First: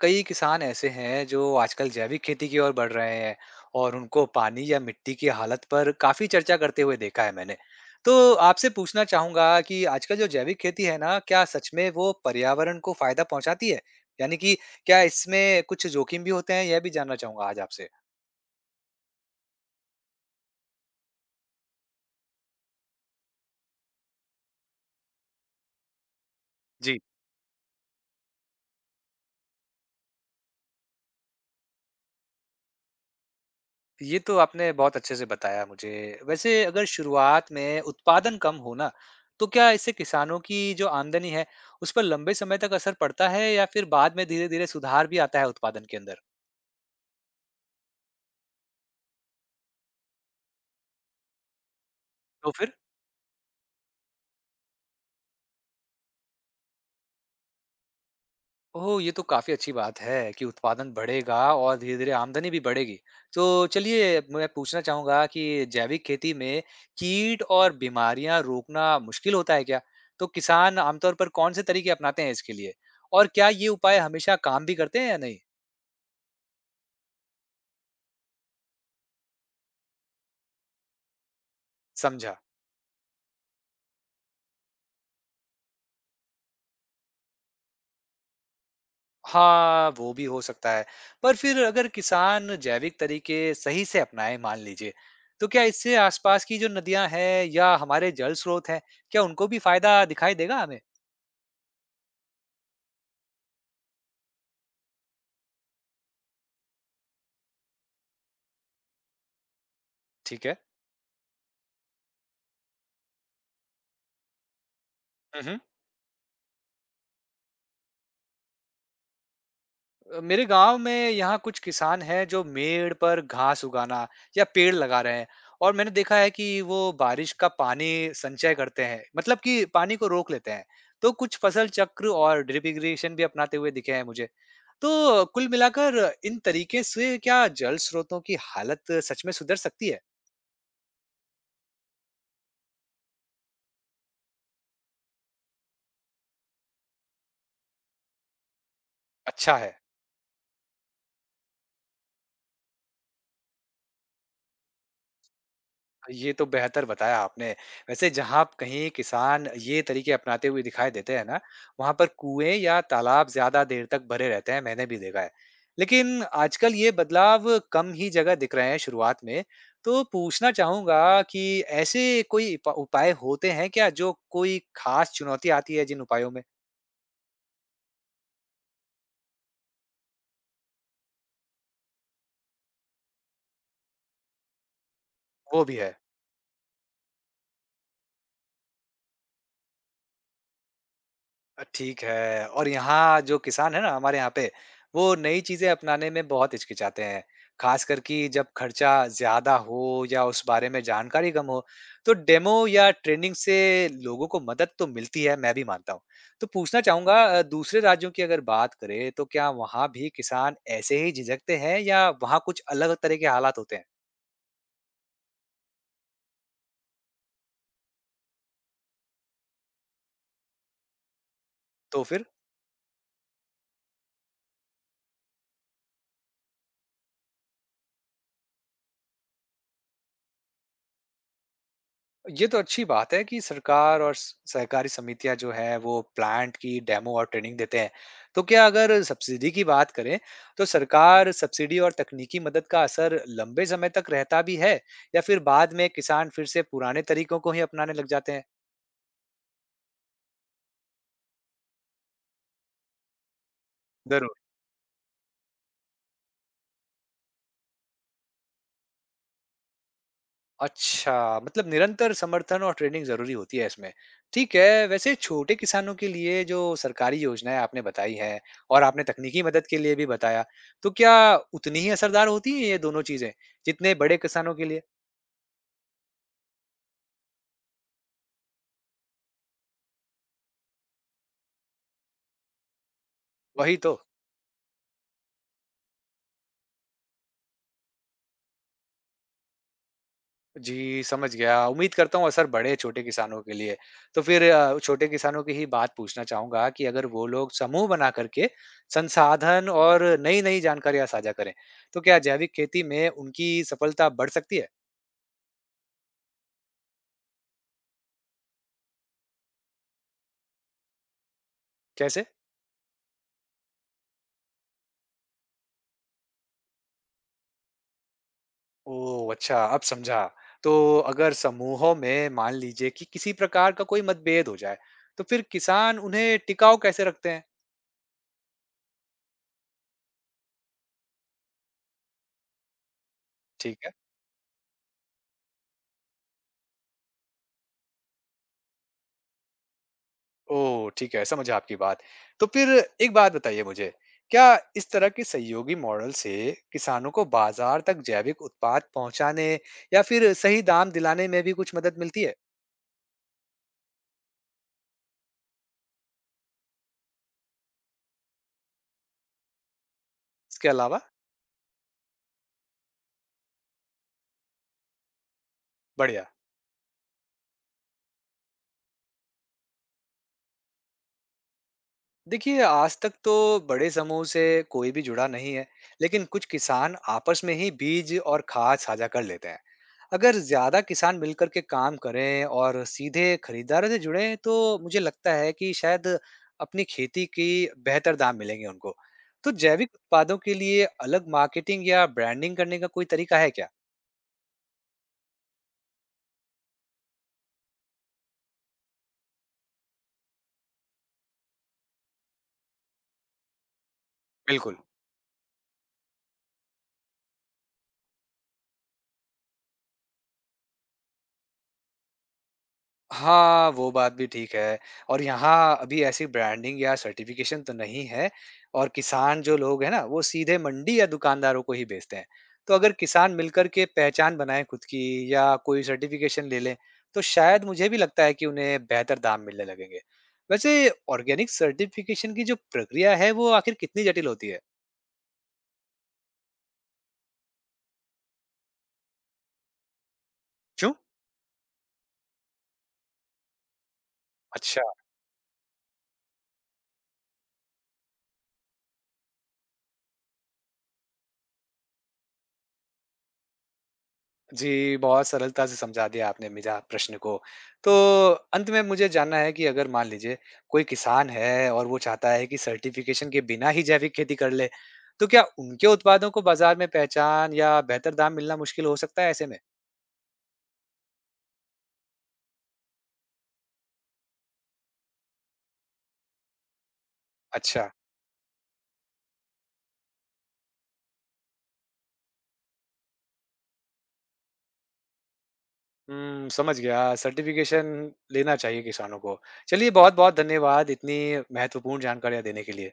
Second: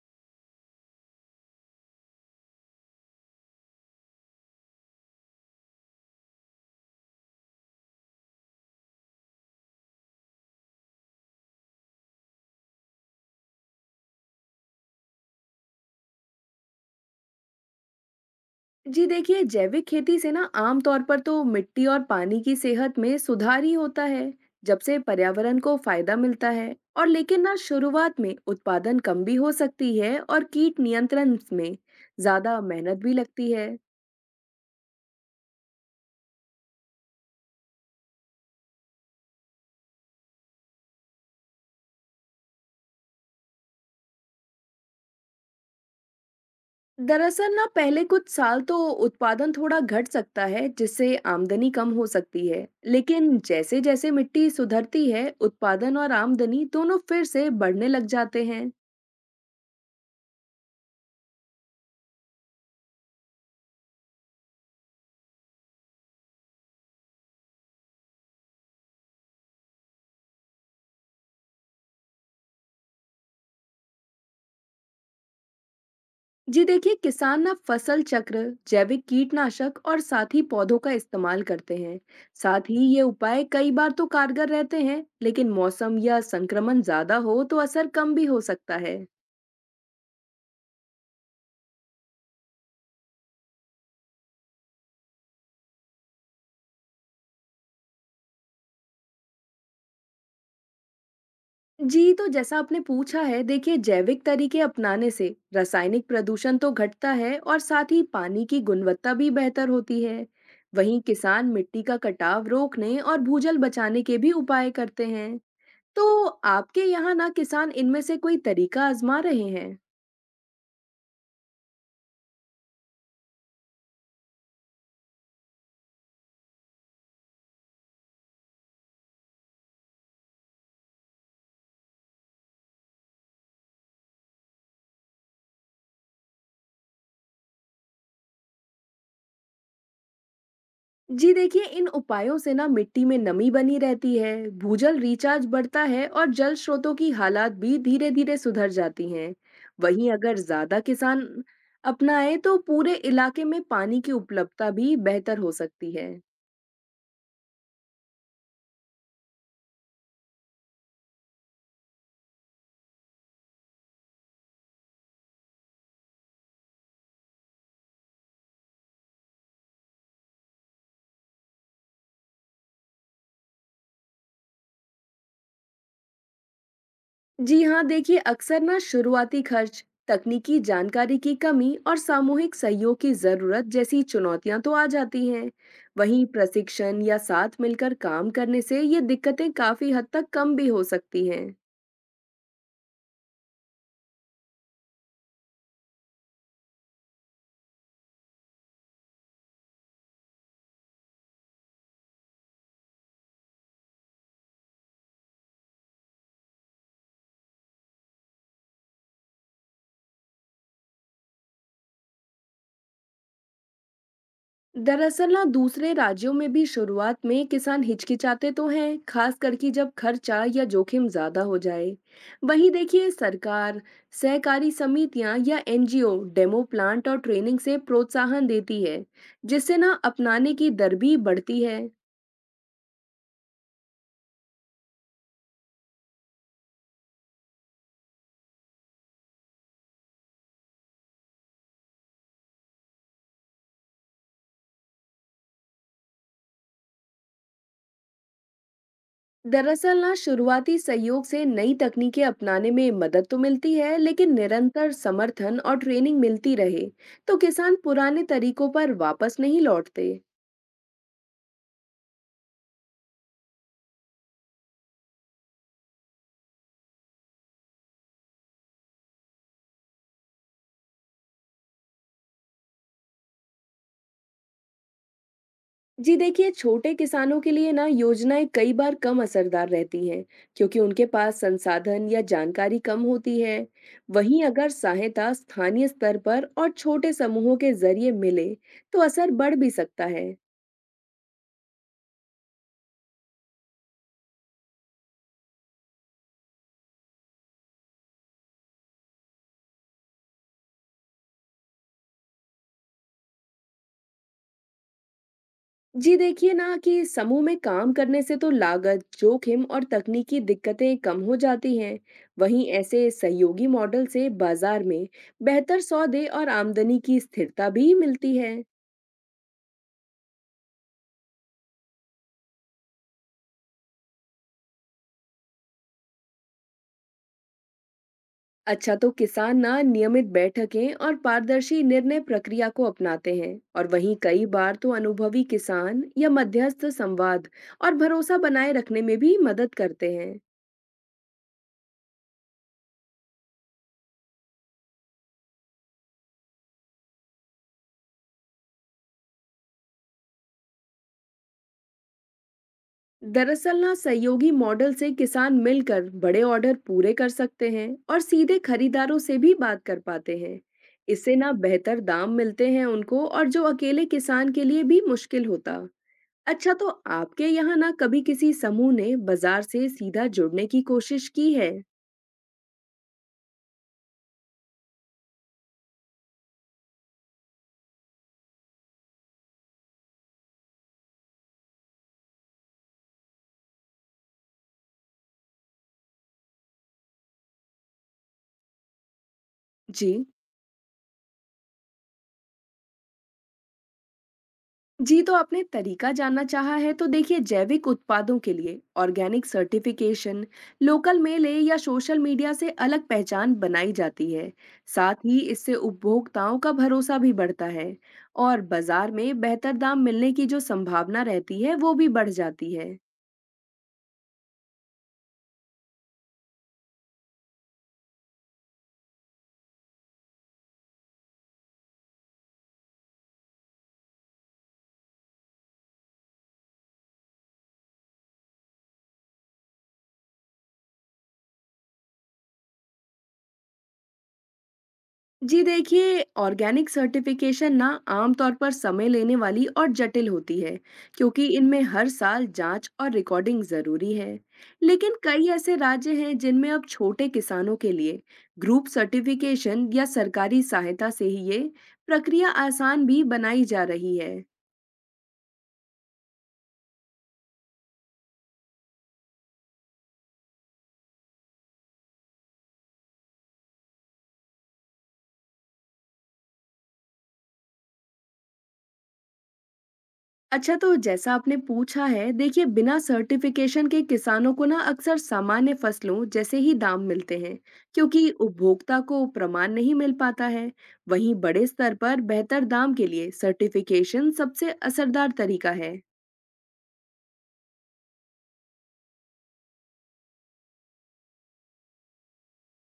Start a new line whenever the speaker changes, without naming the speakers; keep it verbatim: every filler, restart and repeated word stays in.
कई किसान ऐसे हैं जो आजकल जैविक खेती की ओर बढ़ रहे हैं और उनको पानी या मिट्टी की हालत पर काफी चर्चा करते हुए देखा है मैंने। तो आपसे पूछना चाहूंगा कि आजकल जो जैविक खेती है ना, क्या सच में वो पर्यावरण को फायदा पहुंचाती है, यानी कि क्या इसमें कुछ जोखिम भी होते हैं, यह भी जानना चाहूंगा आज आपसे।
जी देखिए, जैविक खेती से ना आमतौर पर तो मिट्टी और पानी की सेहत में सुधार ही होता है। जब से पर्यावरण को फायदा मिलता है और लेकिन ना शुरुआत में उत्पादन कम भी हो सकती है और कीट नियंत्रण में ज्यादा मेहनत भी लगती है।
ये तो आपने बहुत अच्छे से बताया मुझे। वैसे अगर शुरुआत में उत्पादन कम हो ना, तो क्या इससे किसानों की जो आमदनी है, उस पर लंबे समय तक असर पड़ता है या फिर बाद में धीरे-धीरे सुधार भी आता है उत्पादन के अंदर?
दरअसल ना पहले कुछ साल तो उत्पादन थोड़ा घट सकता है जिससे आमदनी कम हो सकती
तो
है,
फिर?
लेकिन जैसे जैसे मिट्टी सुधरती है उत्पादन और आमदनी दोनों फिर से बढ़ने लग जाते हैं।
ओह! ये तो काफ़ी अच्छी बात है कि उत्पादन बढ़ेगा और धीरे-धीरे आमदनी भी बढ़ेगी। तो चलिए मैं पूछना चाहूँगा कि जैविक खेती में कीट और बीमारियाँ रोकना मुश्किल होता है क्या? तो किसान आमतौर पर कौन से तरीके अपनाते हैं इसके लिए? और क्या ये उपाय हमेशा काम भी करते हैं या नहीं?
जी देखिए, किसान ना फसल चक्र, जैविक कीटनाशक और साथ ही पौधों का इस्तेमाल करते हैं।
समझा।
साथ ही ये उपाय कई बार तो कारगर रहते हैं, लेकिन मौसम या संक्रमण ज्यादा हो तो असर कम भी हो सकता है।
हाँ, वो भी हो सकता है। पर फिर अगर किसान जैविक तरीके सही से अपनाएँ मान लीजिए, तो क्या इससे आसपास की जो नदियाँ हैं या हमारे जल स्रोत हैं, क्या उनको भी फ़ायदा दिखाई देगा हमें?
जी, तो जैसा आपने पूछा है, देखिए जैविक तरीके अपनाने से रासायनिक प्रदूषण तो घटता है और साथ ही पानी की गुणवत्ता भी बेहतर होती है।
ठीक है।
वहीं किसान मिट्टी का कटाव रोकने और भूजल बचाने के भी उपाय करते हैं।
हुँ, हुँ।
तो आपके यहाँ ना किसान इनमें से कोई तरीका आजमा रहे हैं?
अ, मेरे गांव में यहाँ कुछ किसान हैं जो मेड़ पर घास उगाना या पेड़ लगा रहे हैं, और मैंने देखा है कि वो बारिश का पानी संचय करते हैं, मतलब कि पानी को रोक लेते हैं। तो कुछ फसल चक्र और ड्रिप इरिगेशन भी अपनाते हुए दिखे हैं मुझे। तो कुल मिलाकर इन तरीके से क्या जल स्रोतों की हालत सच में सुधर सकती है?
जी देखिए, इन उपायों से ना मिट्टी में नमी बनी रहती है, भूजल रिचार्ज बढ़ता है और जल स्रोतों की हालात भी धीरे-धीरे सुधर जाती हैं।
अच्छा है।
वहीं अगर ज्यादा किसान अपनाए तो पूरे इलाके में पानी की उपलब्धता भी बेहतर हो सकती है।
ये तो बेहतर बताया आपने। वैसे जहाँ आप कहीं किसान ये तरीके अपनाते हुए दिखाई देते हैं ना, वहाँ पर कुएँ या तालाब ज़्यादा देर तक भरे रहते हैं, मैंने भी देखा है। लेकिन आजकल ये बदलाव कम ही जगह दिख रहे हैं शुरुआत में, तो पूछना चाहूँगा कि ऐसे कोई इप उपाय होते हैं क्या, जो कोई खास चुनौती आती है जिन उपायों में?
जी हाँ, देखिए अक्सर ना शुरुआती खर्च, तकनीकी जानकारी की कमी और सामूहिक सहयोग की जरूरत जैसी चुनौतियां तो आ जाती हैं।
वो भी है।
वहीं प्रशिक्षण या साथ मिलकर काम करने से ये दिक्कतें काफी हद तक कम भी हो सकती हैं।
अ, ठीक है। और यहाँ जो किसान है ना हमारे यहाँ पे, वो नई चीज़ें अपनाने में बहुत हिचकिचाते हैं। ख़ासकर कि जब खर्चा ज़्यादा हो या उस बारे में जानकारी कम हो, तो डेमो या ट्रेनिंग से लोगों को मदद तो मिलती है, मैं भी मानता हूँ। तो पूछना चाहूँगा अ, दूसरे राज्यों की अगर बात करें, तो क्या वहाँ भी किसान ऐसे ही झिझकते हैं या वहाँ कुछ अलग तरह के हालात होते हैं?
दरअसल ना दूसरे राज्यों में भी शुरुआत में किसान हिचकिचाते तो हैं, खास करके जब खर्चा या जोखिम ज्यादा हो जाए।
तो फिर?
वहीं देखिए, सरकार, सहकारी समितियां या N G O demo plant और ट्रेनिंग से प्रोत्साहन देती है, जिससे ना अपनाने की दर भी बढ़ती है।
ये तो अच्छी बात है कि सरकार और स- सहकारी समितियां जो है वो प्लांट की डेमो और ट्रेनिंग देते हैं। तो क्या, अगर सब्सिडी की बात करें, तो सरकार सब्सिडी और तकनीकी मदद का असर लंबे समय तक रहता भी है या फिर बाद में किसान फिर से पुराने तरीकों को ही अपनाने लग जाते हैं?
दरअसल ना शुरुआती सहयोग से नई तकनीकें अपनाने में मदद तो मिलती है, लेकिन
जरूर।
निरंतर समर्थन और ट्रेनिंग मिलती रहे तो किसान पुराने तरीकों पर वापस नहीं लौटते।
अच्छा, मतलब निरंतर समर्थन और ट्रेनिंग ज़रूरी होती है इसमें। ठीक है, वैसे छोटे किसानों के लिए जो सरकारी योजनाएँ आपने बताई हैं और आपने तकनीकी मदद के लिए भी बताया, तो क्या उतनी ही असरदार होती हैं ये दोनों चीज़ें, जितने बड़े किसानों के लिए?
जी देखिए, छोटे किसानों के लिए ना योजनाएं कई बार कम असरदार रहती हैं, क्योंकि उनके पास संसाधन या जानकारी कम होती है।
वही तो।
वहीं अगर सहायता स्थानीय स्तर पर और छोटे समूहों के जरिए मिले तो असर बढ़ भी सकता है।
जी, समझ गया। उम्मीद करता हूँ असर बढ़े छोटे किसानों के लिए। तो फिर अ, छोटे किसानों की ही बात पूछना चाहूँगा कि अगर वो लोग समूह बना करके संसाधन और नई-नई जानकारियाँ साझा करें, तो क्या जैविक खेती में उनकी सफलता बढ़ सकती है?
जी देखिए ना कि समूह में काम करने से तो लागत, जोखिम और तकनीकी दिक्कतें कम हो जाती हैं।
कैसे?
वहीं ऐसे सहयोगी मॉडल से बाजार में बेहतर सौदे और आमदनी की स्थिरता भी मिलती है।
ओह! अच्छा, अब समझा। तो अगर समूहों में मान लीजिए कि किसी प्रकार का कोई मतभेद हो जाए, तो फिर किसान उन्हें टिकाऊ कैसे रखते हैं?
अच्छा, तो किसान ना नियमित बैठकें और पारदर्शी निर्णय प्रक्रिया को अपनाते हैं
ठीक
और
है।
वहीं कई बार तो अनुभवी किसान या मध्यस्थ संवाद और भरोसा बनाए रखने में भी मदद करते हैं।
ओह! ठीक है, समझा आपकी बात। तो फिर एक बात बताइए मुझे, क्या इस तरह के सहयोगी मॉडल से किसानों को बाज़ार तक जैविक उत्पाद पहुँचाने या फिर सही दाम दिलाने में भी कुछ मदद मिलती है?
दरअसल ना सहयोगी मॉडल से किसान मिलकर बड़े ऑर्डर पूरे कर सकते हैं और सीधे खरीदारों से भी बात कर पाते हैं।
इसके अलावा?
इससे ना बेहतर दाम मिलते हैं उनको, और जो अकेले किसान के लिए भी मुश्किल होता।
बढ़िया।
अच्छा, तो आपके यहाँ ना कभी किसी समूह ने बाजार से सीधा जुड़ने की कोशिश की है?
देखिए आज तक तो बड़े समूह से कोई भी जुड़ा नहीं है, लेकिन कुछ किसान आपस में ही बीज और खाद साझा कर लेते हैं। अगर ज्यादा किसान मिलकर के काम करें और सीधे खरीदारों से जुड़े, तो मुझे लगता है कि शायद अपनी खेती की बेहतर दाम मिलेंगे उनको। तो जैविक
जी।
उत्पादों के लिए अलग मार्केटिंग या ब्रांडिंग करने का कोई तरीका है क्या?
जी, तो आपने तरीका जानना चाहा है तो देखिए, जैविक उत्पादों के लिए ऑर्गेनिक सर्टिफिकेशन, लोकल मेले या सोशल मीडिया से अलग पहचान बनाई जाती है।
बिल्कुल।
साथ ही इससे उपभोक्ताओं का भरोसा भी बढ़ता है और बाजार में बेहतर दाम मिलने की जो संभावना रहती है वो भी बढ़ जाती है।
हाँ, वो बात भी ठीक है। और यहाँ अभी ऐसी ब्रांडिंग या सर्टिफ़िकेशन तो नहीं है, और किसान जो लोग हैं ना, वो सीधे मंडी या दुकानदारों को ही बेचते हैं। तो अगर किसान मिलकर के पहचान बनाएँ खुद की या कोई सर्टिफ़िकेशन ले लें, तो शायद मुझे भी लगता है कि उन्हें बेहतर दाम मिलने लगेंगे। वैसे ऑर्गेनिक सर्टिफ़िकेशन की जो प्रक्रिया है, वो आखिर कितनी जटिल होती है?
जी देखिए, ऑर्गेनिक सर्टिफिकेशन ना आमतौर पर समय लेने वाली और जटिल होती है,
क्यों?
क्योंकि इनमें हर साल जांच और रिकॉर्डिंग जरूरी है।
अच्छा।
लेकिन कई ऐसे राज्य हैं जिनमें अब छोटे किसानों के लिए ग्रुप सर्टिफिकेशन या सरकारी सहायता से ही ये प्रक्रिया आसान भी बनाई जा रही है।
जी, बहुत सरलता से समझा दिया आपने मेरा प्रश्न को। तो अंत में मुझे जानना है कि अगर मान लीजिए कोई किसान है और वो चाहता है कि सर्टिफ़िकेशन के बिना ही जैविक खेती कर ले, तो क्या उनके उत्पादों को बाज़ार में पहचान या बेहतर दाम मिलना मुश्किल हो सकता है ऐसे में?
अच्छा, तो जैसा आपने पूछा है देखिए, बिना सर्टिफिकेशन के किसानों को ना अक्सर सामान्य फसलों जैसे ही दाम मिलते हैं,
अच्छा।
क्योंकि उपभोक्ता को प्रमाण नहीं मिल पाता है। वहीं बड़े स्तर पर बेहतर दाम के लिए सर्टिफिकेशन सबसे असरदार तरीका है।
हुँ, समझ गया। सर्टिफ़िकेशन लेना चाहिए किसानों को। चलिए बहुत-बहुत धन्यवाद इतनी महत्वपूर्ण जानकारियाँ देने के लिए।